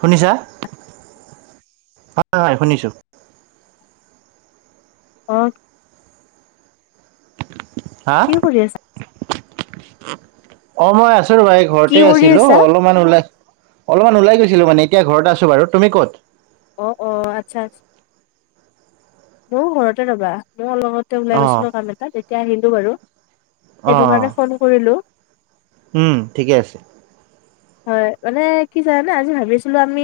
শুনিছা হয় হয় শুনিছোঁ। অ হা কি কৰি আছা? অ মই আছো তোৰ মই কি ঘৰতে কৰি আছিলো আছা? অ অলপমান ওলাই অলপমান ওলাই গৈছিলো মানে এতিয়া ঘৰত আছো বাৰু তুমি ক'ত অ অ আচ্ছা। বৌ ঘৰতে ৰবা। মই লগতে অ ওলাই গৈছিলো কাম এটা তেতিয়া আহিলো বাৰু, অ সেইটো কাৰণে ফোন কৰিলো। উম ঠিকে আছে। হয় মানে কি জানানে আজি ভাবিছিলো আমি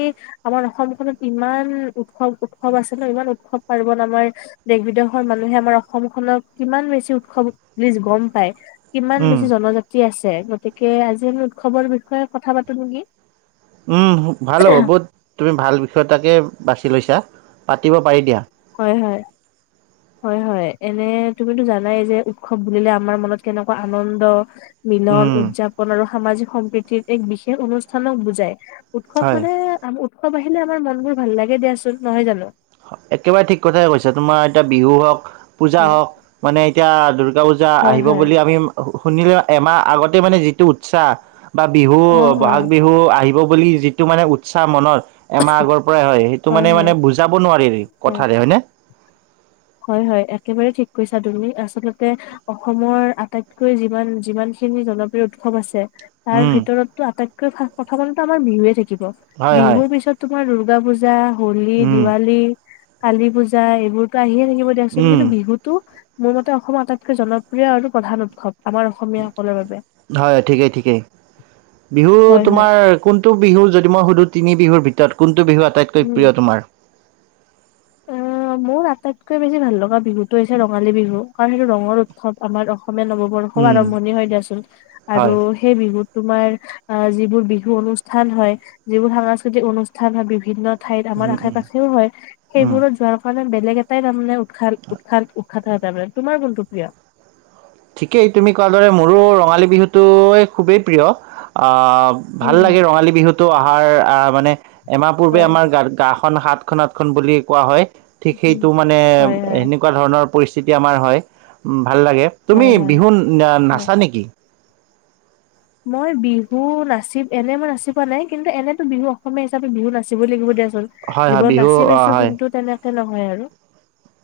আমাৰ অসমখনত ইমান উৎসৱ উৎসৱ আছে ন ইমান উৎসৱ পাৰ্বন আমাৰ দেশ বিদেশৰ মানুহে আমাৰ অসমখনক কিমান বেছি উৎসৱ বুলি গম পায় কিমান উম বেছি জনজাতি আছে। গতিকে আজি উৎসৱৰ বিষয়ে কথা পাতো নেকি কি উম ভাল হ'ব বৌত তুমি ভাল বিষয়টাকে বাছি লৈছা। পাতিব পাৰি দিয়া। হয় হয় হয় হয় এনে তুমিতো জানাই যে উৎসৱ বুলিলে আমাৰ মনত কেনেকুৱা আনন্দ, মিলন উম উদযাপন আৰু সামাজিক সম্প্ৰীতিত এক বিশেষ অনুষ্ঠানক বুজাই উৎসৱ হয় মানে আমাৰ উৎসৱ আহিলে আমাৰ মন বোৰ ভাল লাগে দিয়াচোন নহয় জানো? একেবাৰে ঠিক কথাই কৈছা তোমাৰ এতিয়া বিহু হওঁক পূজা হয় হওঁক মানে এতিয়া দুৰ্গা পূজা হয় আহিব হয় বুলি আমি শুনিলে এমাহ আগতে মানে যিটো উৎসাহ বা বিহু অ অ বহাগ বিহু আহিব বুলি যিটো মানে উৎসাহ মনৰ এমাহ আগৰ পৰাই হয় সেইটো মানে মানে বুজি নোৱাৰি হয় কথাৰে হয়নে হয় হয় একেবাৰেই ঠিক কৈছা তুমি আচলতে অসমৰ আটাইতকৈ যিমান যিমান খিনি জনপ্ৰিয় উৎসৱ আছে তাৰ উম ভিতৰতটো আটাইটকৈ [unintelligible] প্ৰথমতেটো আমাৰ বিহুৱে থাকিব [unintelligible] হয় হয় বিহুৰ পিছত তোমাৰ [unintelligible] দুৰ্গা পূজা হলি উম দিৱালী [unintelligible] কালী পূজা এইবোৰ আহ আহি ম থাকিব দিয়াচোন উম কিন্তু বিহুতো [unintelligible] মোৰ মতে অসমৰ আটাইতকৈ জনপ্ৰিয় আৰু প্ৰধান উৎসৱ আমাৰ অসমীয়াসকলৰ বাবে হয় ঠিকেই ঠিকেই বিহু হয় হয় তোমাৰ কোনটো বিহু যদি মই সুধো তিনি বিহুৰ ভিতৰত কোন বিহু আটাইতকৈ উম প্ৰিয় তোমাৰ অ মোৰ আটাইতকৈ বেছি ভাল লগা বিহুতটো হৈছে ৰঙালী বিহু কাৰণ সেইটো ৰঙৰ উৎসৱ আমাৰ অসম অসমীয়া নৱবৰ্ষও উম আৰম্ভণি হয় দিয়াচোন আৰু হয় সেই বিহুত তোমাৰ আহ যিবোৰ বিহু অনুষ্ঠান হয় যিবোৰ সাংস্কৃতিক অনুষ্ঠান হয় বিভিন্ন ঠাইত আমাৰ উম আশে উম পাশেও হয় উম সেইবোৰত যোৱাৰ বেলেগ এটাই তাৰমানে উৎসাল উৎসাল উৎসাত তাৰানে তোমাৰ কোণটো প্ৰিয় [unintelligible] ঠিকেই তুমি কোৱাৰ দৰে মোৰো ৰঙালী বিহুটোৱে খুবেই প্ৰিয় আহ [unintelligible] ভাল উম, লাগে ৰঙালী বিহুটো অহাৰ মানে এমাহ পূৰ্বে হয়, আমাৰ গা গা খ সাতখন আঠখন ব বুলি কোৱা হয় ঠিক সেইটো মানে হয়, হয়, সেনেকুৱা ধৰণৰ পৰিস্থিতি আমাৰ হয় উ ভাল লাগে তুমি হয়, হয়, বিহু ন হয়। নাচা নেকি? মই বিহু নাচি এনেই মই নাচি পোৱা নাই কিন্তু এনেতো বিহু অসমীয়া হিচাপে বিহু নাচিবই লাগিব দিয়া হয় হয় জীৱন বিহু নাচি অ পাইছো হয় কিন্তু তেনে নহয় আৰু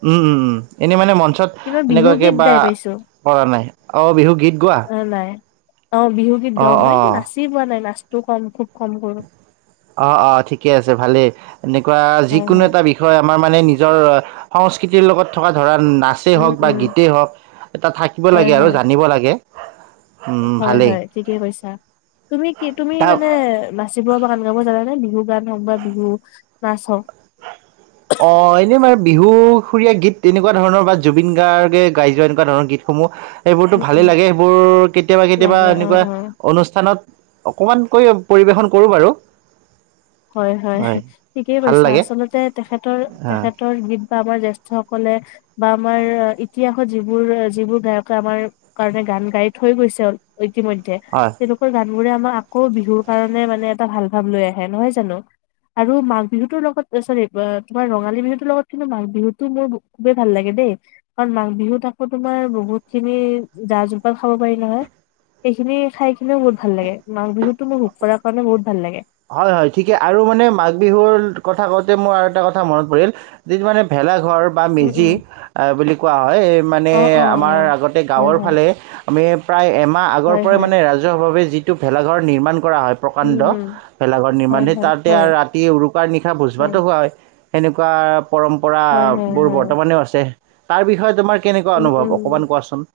উম উম উম এনেই মানে মন [unintelligible] ত কিন্তু মই বিহু এনেকুৱাকে গীত বা গাই পাইছো কৰা নাই অ বিহু গীত গোৱা অ' নাই। অ বিহু গীত অ গাও মই, অ নাচি পোৱা নাই নাচ [unintelligible] টো কম খুব কম কৰো অ অ ঠিকে আছে ভালেই এনেকুৱা হয় যিকোনো হয়। এটা বিষয় আমাৰ মানে নি নিজৰ সংস্কৃতিৰ লগত থকা ধৰা নাচেই উম হওক বা উম গীতেই হওক এটা থাকিব হয় লাগে আৰু হয় জানিব লাগে উম, হয় ভালেই। হয় ঠিকে কৈছা তুমি কি তুমি তাক মানে নাছিব পৰা। জানে নে বিহু গান হওক বা বিহু নাচ হওঁক। অ এনেই মানে বিহুসুৰীয়া গীত তেনেকুৱা ধৰণৰ বা জুবিন গাৰ্গে গাই যোৱা এনেকুৱা ধৰণৰ গীতসমূহ [unintelligible] সেইবোৰতো উম উম ভালেই লাগে সেইবোৰ কেতিয়াবা কেতিয়াবা লাগে অ' এনেকুৱা অ'। অনুষ্ঠানত অকণমানকৈ পৰিৱেশন কৰোঁ বাৰু হয় হয় ঠিকেই ভাল কৈছা লাগে আচলতে তেখেত অ', তেখেতৰ বি বা আমাৰ জ্যেষ্ঠ সকলে বা আমাৰ ইতিহাসত যিবোৰ যিবোৰ গায়কে আমাৰ কাৰণে গান গাই থৈ গৈছে ইতিমধ্যে হয়। তেওঁলোকৰ গান বোৰে আমাৰ আকৌ বিহুৰ কাৰণে মানে এটা ভাল ভাব লৈ আহে নহয় জানো, আৰু মাঘ বিহুতৰ লগত চৰি তোমাৰ ৰঙালী বিহুতৰ লগত কিন্তু মাঘ বিহুতো মোৰ খুবেই ভাল লাগে দেই, কাৰণ মাঘ বিহুত আকৌ তোমাৰ বহুত খিনি জা জলপান খাব পাৰি নহয় সেইখিনি খাই কিনিও বহুত ভাল লাগে মাঘ বিহুতো মোৰ ভোগ কৰাৰ কাৰণে বহুত [unintelligible] ভাল লাগে। হয় হয় ঠিকে আৰু মানে মাঘ বিহুৰ কথা কওঁতে মোৰ আৰু এটা কথা মনত পৰিল যি মানে ভেলা বা উম মেজি উম বুলি কোৱা হয় মানে অ অ আমাৰ আগতে হয় গাঁৱৰ হয় ফালে [unintelligible] আমি প্ৰায় এম ম আগৰ হয় পৰাই হয় মানে ৰাজহুৱভাৱে যি ভেলাঘৰ নিৰ্মাণ কৰা হয় উম প্ৰকাণ্ড হম ভেলাঘৰ হয় নিৰ্মাণ হে হয় তাতে হয় আৰু ৰাতি উৰুকাৰ নিশা ভোজ ভাতো খোৱা হয়। [unintelligible] এনেকুৱা হয় হয় পৰম্পৰাবোৰ হয় বৰ্তমানেও আছে। তাৰ বিষয়ে তোমাৰ। কেনেকুৱা উম অনুভৱ অকণমান কোৱাচোন।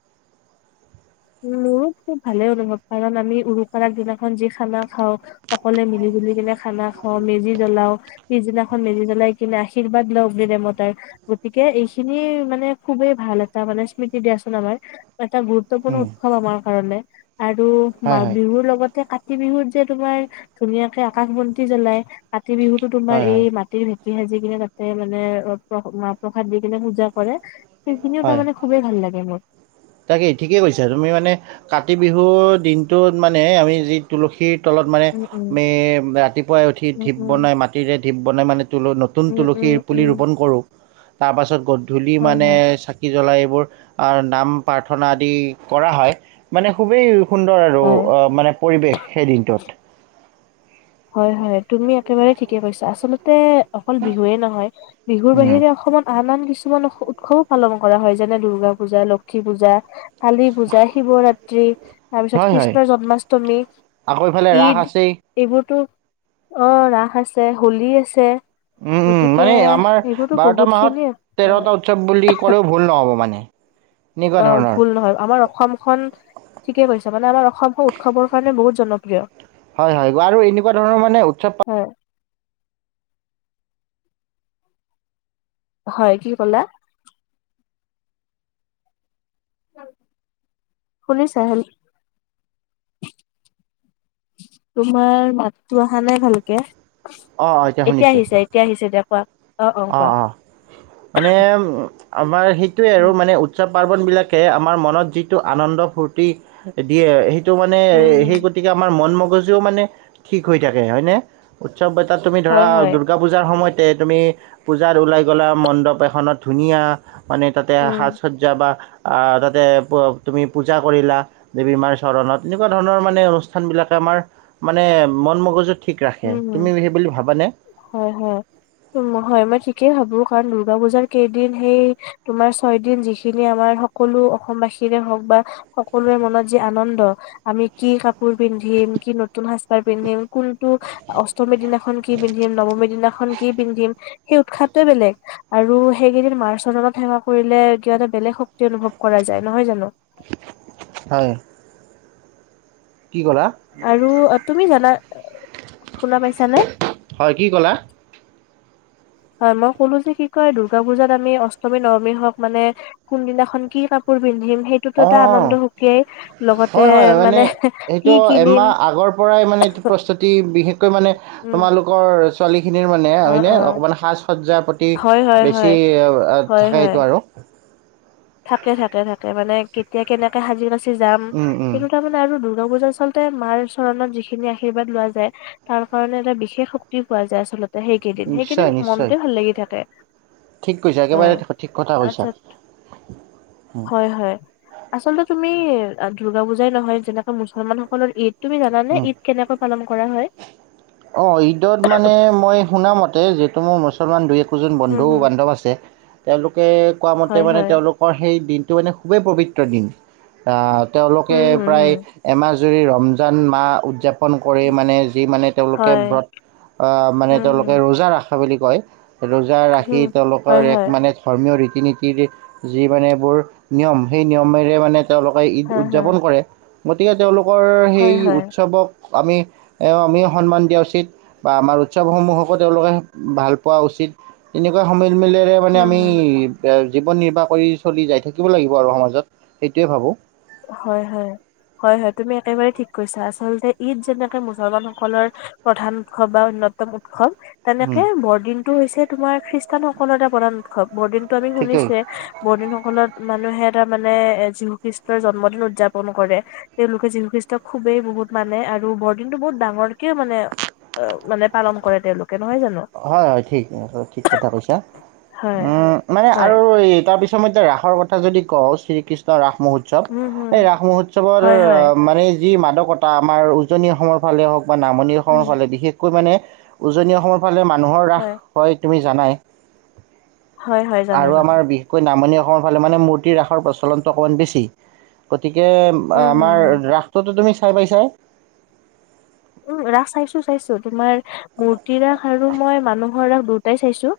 উ মোৰো খুব ভালেই অনুভৱ কাৰণ আমি উৰুকাৰ দিনাখন যি খানা খাওঁ সকলোৱে মিলি জুলি কিনে খানা খাওঁ মেজি জ্বলাও পিছদিনাখন মেজি জ্বলাই কিনে আশীৰ্বাদ লওক ব দেমতাৰ গতিকে এইখিনি মানে খুবেই ভাল এটা মানে স্মৃতি দিয়াচোন আমাৰ এটা গুৰুত্বপূৰ্ণ। [unintelligible] গুৰুত্বপূৰ্ণ উম, উৎসৱ আমাৰ কাৰণে। আৰু হয় মাঘ হয় বিহুৰ লগতে কা কাতি বিহুত যে তোমাৰ ধুনীয়াকে আকাশ বন্তি জ্বলাই। কাতি বিহুতো হয় তোমাৰ হয় এই মাটিৰ ভিতৰত। মাটি সাজি কিনে তাতে মানে মাহ প্ৰসাদ দি কিনে পূজা কৰে। সেইখিনিও তাৰমানে খুবেই ভাল লাগে মোৰ। তাকে ঠিকেই কৈছা, তুমি মানে কাতি বিহুৰ দিনটোত মানে আমি যি তুলসীৰ। তলত মানে আ উম উম ৰাতিপুৱাই উঠি উম ঢিপ উম বনাই মাটিৰে ঢিপ। বনাই মানে। নতুন উম, তুলসী উম, পোলী উম, ৰুপন কৰো। তা পাছত গধূলি হয়, মানে হয়, চাকি জলাই বোৰ আৰ নাম। প্ৰাৰ্থনা আদি কৰা হয় মানে খুবেই। সুন্দৰ আৰু হয়, মানে পৰিৱেশ সেই দিনটোত। হয় হয় তুমি একেবাৰে ঠিকে কৈছা আচলতে। অকল বিহুৱে নহয় বিহুৰ উম, বাহিৰে অসমত আন আন কিছু কিছুমান উৎসৱো পালন কৰা হয় যেনে দূৰ্গা পূজা লক্ষী পূজা। কালি পূজা, শিৱৰাত্ৰি তাৰ পিছত হয় হয় কৃষ্ণৰ জন্মাষ্টমী, আকৌ ইফালে ৰাস ঈদ আছেই এইবোৰ। ত অ ৰাস আছে হোলী আছে। উম উম গতিকে মানে আমাৰ এইবোৰতো বাৰটা বহুত মাহত খিনি তেৰটা উৎসৱ বুলি ক'লেও ভুল নহ'ব মানে। এনেকুৱা অ ধৰণৰ ভুল নহয় আমাৰ অসমখন ঠিকে কৈছে মানে আমাৰ অসমখন উৎসৱৰ কাৰণে বহুত। জনপ্ৰিয়। হয় হয় আৰু এনেকুৱা ধৰণৰ মানে উৎসৱ পা হয়, হয় কি কলা? শুনিছা হল, তোমাৰ মাতটো অহা নাই ভালকে। অ' অ' এতিয়া শুনিছোঁ আহিছে এতিয়া আহিছে দিয়া কোৱা। অ অ মানে। আমাৰ সেই। এইটোৱে আৰু উম মানে উৎসৱ। পাৰ্বণবিলাকে আমাৰ মনত যিটো আনন্দ ফূৰ্তি দিয়ে। টো মানে উম হুম সেই গতিকে আমাৰ মন ম জও মানে ঠিক হৈ থাকে হয়নে? চব এ তাত তুমি ধৰা হয় হয় দুৰ্গা পূজাৰ সময়ত তুমি, পূজাত ওলাই গ'লা মণ্ডপ এখনত ধুনীয়া মানে তাতে উম সাজ সজ্জা বা আ তাতে তুমি পূজা কৰিলা দেৱী মাৰ চৰণত এনেকোৱা ধৰণৰ মানে অনুষ্ঠানবিলাকে আমাৰ মানে মন মগজুত উম হ হয় হয় হয় মই ঠিক তিকে ভাবো কাৰণ দূৰ্গা পুজাৰ কেইদিন সেই তোমাৰ ছয় দিন যিখিনি আমাৰ সকলো অসমবাসীৰে হওঁক বা সকলোৰে মনত যি আনন্দ আমি কি কাপোৰ পিন্ধিম কি নতুন সাজপাৰ পিন্ধিম টো অষ্টমীৰ দিনা খন কি পিন্ধিম নৱমীৰ দিনা খন কি পিন্ধিম সেই উৎসাহটোৱে বেলেগ আৰু সেইকেইদিন মাৰ চৰণত সেৱা কৰিলে কিয় এটা বেলেগ শক্তি অনুভৱ কৰা যায় নহয় জানো। হয়। কি ক'লা আৰু তুমি জানা, শুনা পাইছানে? হয় কি ক'লা হয় মই ক'লো যে কি কয় দূৰ্গা পুজাত আমি অষ্টমী নৱমী হওক মানে কোনদিনাখন কি কাপোৰ পিন্ধিম সেইটোতো অ এটা আনন্দ অ সুকীয়াই লগতে হয় হয় মানে কি সেইটো কিনিম এমাহ আগৰ পৰাই মানে প্ৰস্তুতি বিশেষকৈ মানে উম তোমালোকৰ খিনিৰ মানে অ হয় অ নে সাঁজ সজ্জা হয় হয় বেছি হয় হয় থাকে হয় এইটো আৰু। থাকে থাকে থাকে মানে কেতিয়া কেনেকে হাজিৰা, যাম উম, উম, কিন্তু তাৰমানে আৰু গপূজা আচলতে মাৰ চৰণত যিখিনি আশীৰ্বাদ লোৱা যায় তাৰ কাৰণে এটা বিশেষ শক্তি পোৱা যায় আচলতে সেইকেইদিন সেইকেইদিন নিশ্চয় নিশ্চয় মনটোয়ে ভাল লাগি থাকে ঠিক কৈছা একেবাৰে হয় ঠিক কথা কৈছা আচ্ছা। উম, হয় হয় আচলতে তুমি দুৰ্গা পূজাই নহয় যেনেকে মুছলমান সকলৰ ঈদ তুমি জানানে ঈদ কেনেকৈ পালন কৰা হয়। অ ঈদত মানে মই শুনামতে যে ত মোৰ মুছলমান দুই জন হুম বন্ধু হুম বান্ধৱ আছে। তেওঁলোক কে কোৱা মতে হয় মানে হয় তেওঁলোকৰ সেই দিন এইটো মানে খুবেই পবিত্ৰ দিন। তেওঁলোকে হুম হুম হুম প্ৰায় এমাহ জৰি ৰমজান মাহ উদযাপ ণ কৰি মানে যি মানে তেওঁলোক একে হয় ব্ৰত মানে হুম হুম তেওঁলোকে ৰোজা ৰাস সেই বুলি কয় ৰোজা ৰাখি হুম তেওঁলোকৰ হয় এক হয় মানে ধৰ্মীয় ৰীত ৰীতি নীতিৰ যি মানে এইবোৰ নিয়ম সেই নিয়মেৰে মানে। তেওঁলোকে ঈদ হয় হয় উদযাপন কৰে। গতিকে তেওঁলোক? তেওঁ লোকৰ হয় সেই হয় উৎসৱক। আমি আমি সন্মান। দিয়া উচিত বা আমাৰ উৎসৱসমূহকো তেওঁলোকে ভাল পোৱা উচিত তেনেকুৱা সময়ত। মিলেৰে মানে হুম আমি। হুম জীৱন নিৰ্বাহ কৰি চলি যাই থাকিব লাগিব আৰু সমাজত সেইটোৱে ভাবোঁ? হয় হয় হয় হয় তুমি একেবাৰেই ঠিক কৈছা আচলতে ঈদ যেনেকে মুছলমান সকলৰ প্ৰধান উৎসৱ বা অন্যতম উৎসৱ। উম, তেনেকে বৰদিনটো হৈছে তোমাৰ। খ্ৰীষ্টানসকলৰ এটা প্ৰধান উৎসৱ। বৰদিন টো আমি ঠিকেই শুনিছে বৰদিনসকলত মানুহে। এটা মানে এ যিৰীষ্ট। জন্মদিন উদযাপন কৰে তেওঁলোকে যীশু খ্ৰীষ্টক খুবেই বহুত মানে আৰু বৰদিনতটো বহুত ডাঙৰকেও মানে মানে পালন কৰে তেওঁলোকে? নহয় জানো হয় হয় ঠিক ঠিক কথা কৈছা হয় উ মানে হয় আৰু তাৰপিছত। ৰাসৰ কথা যদি কওঁ শ্ৰীকৃষ্ণ ৰাস। মহোৎসৱ উম হম এই ৰাস মহোৎসৱৰ হয় অ হয় মানে। যি মানকতা আমাৰ উজনি অসমৰ ফালে হওক। নামনিৰখনৰ উম ফালে বিশেষকৈ মানে। উজনি অসমত। মানুহৰ ৰাস হয় তুমি। জানায়। হয় হয় জানো আৰু জানো আমাৰ বিশেষকৈ নামনি। আমাৰ ফালে মানে মূৰ্তি ৰাসৰ প্ৰচলনটো অকণমান বেছি। গতিকে উম হম আমাৰ হম ৰাস তুমি। চাই পাইছে। উম, ৰাস চাইছো চাইছো তোমাৰ মূৰ্তি ৰাস আৰু মই মানুহৰ ৰাস দুয়োটাই চাইছো?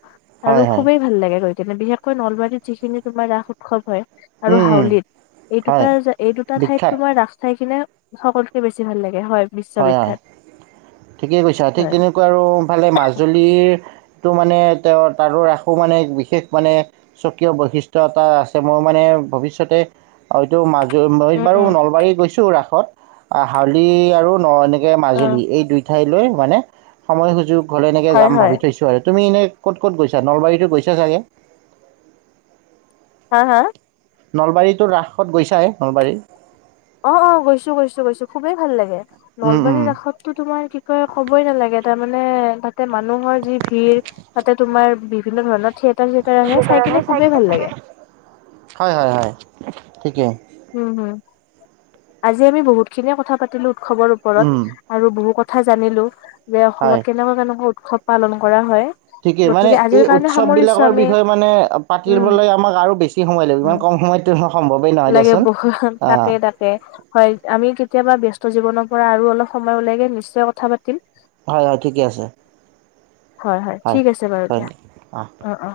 হয় আৰু হয় খুবেই ভাল লাগে গৈ। তেনে বিশেষকৈ নলবাৰীত যিখিনি তোমাৰ ৰাস উৎসৱ হয়। আৰু উম উম হাউলিত এই হয় দুটা এই দুটা ঠাইত বিখ্যাত তোমাৰ ৰাস চাই কিনে। সকলোকে বেছি ভাল লাগে। হয় বিশ্ববিখ্যাত? ঠিকেই কৈছা ঠিক হয় তেনেকুৱা আৰুফালে মাজুলীৰ। মানে তেওঁ তাৰো ৰাসো মানে বিশেষ মানে স্বকীয় বৈশিষ্ট্য় এটা আছে মই মানে ভৱিষ্যতে হয়টো মা। মই উম বাৰু উম নলবাৰী গৈছো ৰাসত। আ হাউলি আৰু ন এনেক [unintelligible] কে অ মাজুলী এই দুই- উঠাই লৈ মানে সময় সুযোগ গ'লে একে হয় যাম হয় ভাবি থৈছো আৰু তুমি এনে ক'ত ক'ত গৈছা নলবাৰীতো গৈছা চাগে হা হা নলবাৰীটো ৰাসত গৈছাই নলবাৰীত। অ অ গৈছো গৈছো গৈছো খুবেই ভাল লাগে উম উম, নলবাৰীৰ কাষততো তোমাৰ কি কয় ক'বই নালাগে তাৰ মানে তাতে মানুহৰ যি ভিৰ তাতে তোমাৰ বিভিন্ন ধৰণৰ থিয়েটাৰ চিয়েটাৰ আহে চাই কিনে খুবেই ভাল লাগে। হয় হয় হয় থিকে হোম হুম আজি আমি বহুত খিনিয়ে কথা পাতিলো উৎসৱৰ উম ওপৰত আৰু বহু কথ কথা জানিলো। যে অসমত হয় কেনেকুৱা কেনেকুৱা উত উৎসৱ পালন কৰা হয়। টিকেই মানে গতিকে আজিৰ এই কাৰণে উৎসৱ সামৰিছো বিলাকৰ আমি বিষয়ে মানে উম পাতিবলৈ আমাক আৰু বেছি সময় লাগিব ইমান উম কম সময়ত নহ- লাগে বহুখন তাকে তাকে হয় আমি কেতিয়াবা ব্যস্ত- জীৱনৰ পৰা আৰু অলপ সময় ওলাইগে নিশ্চয় কথা পাতিম। হয় হয় ঠিকে আছে। হয় হয় ঠিক আছে বাৰু দিয়া অ অ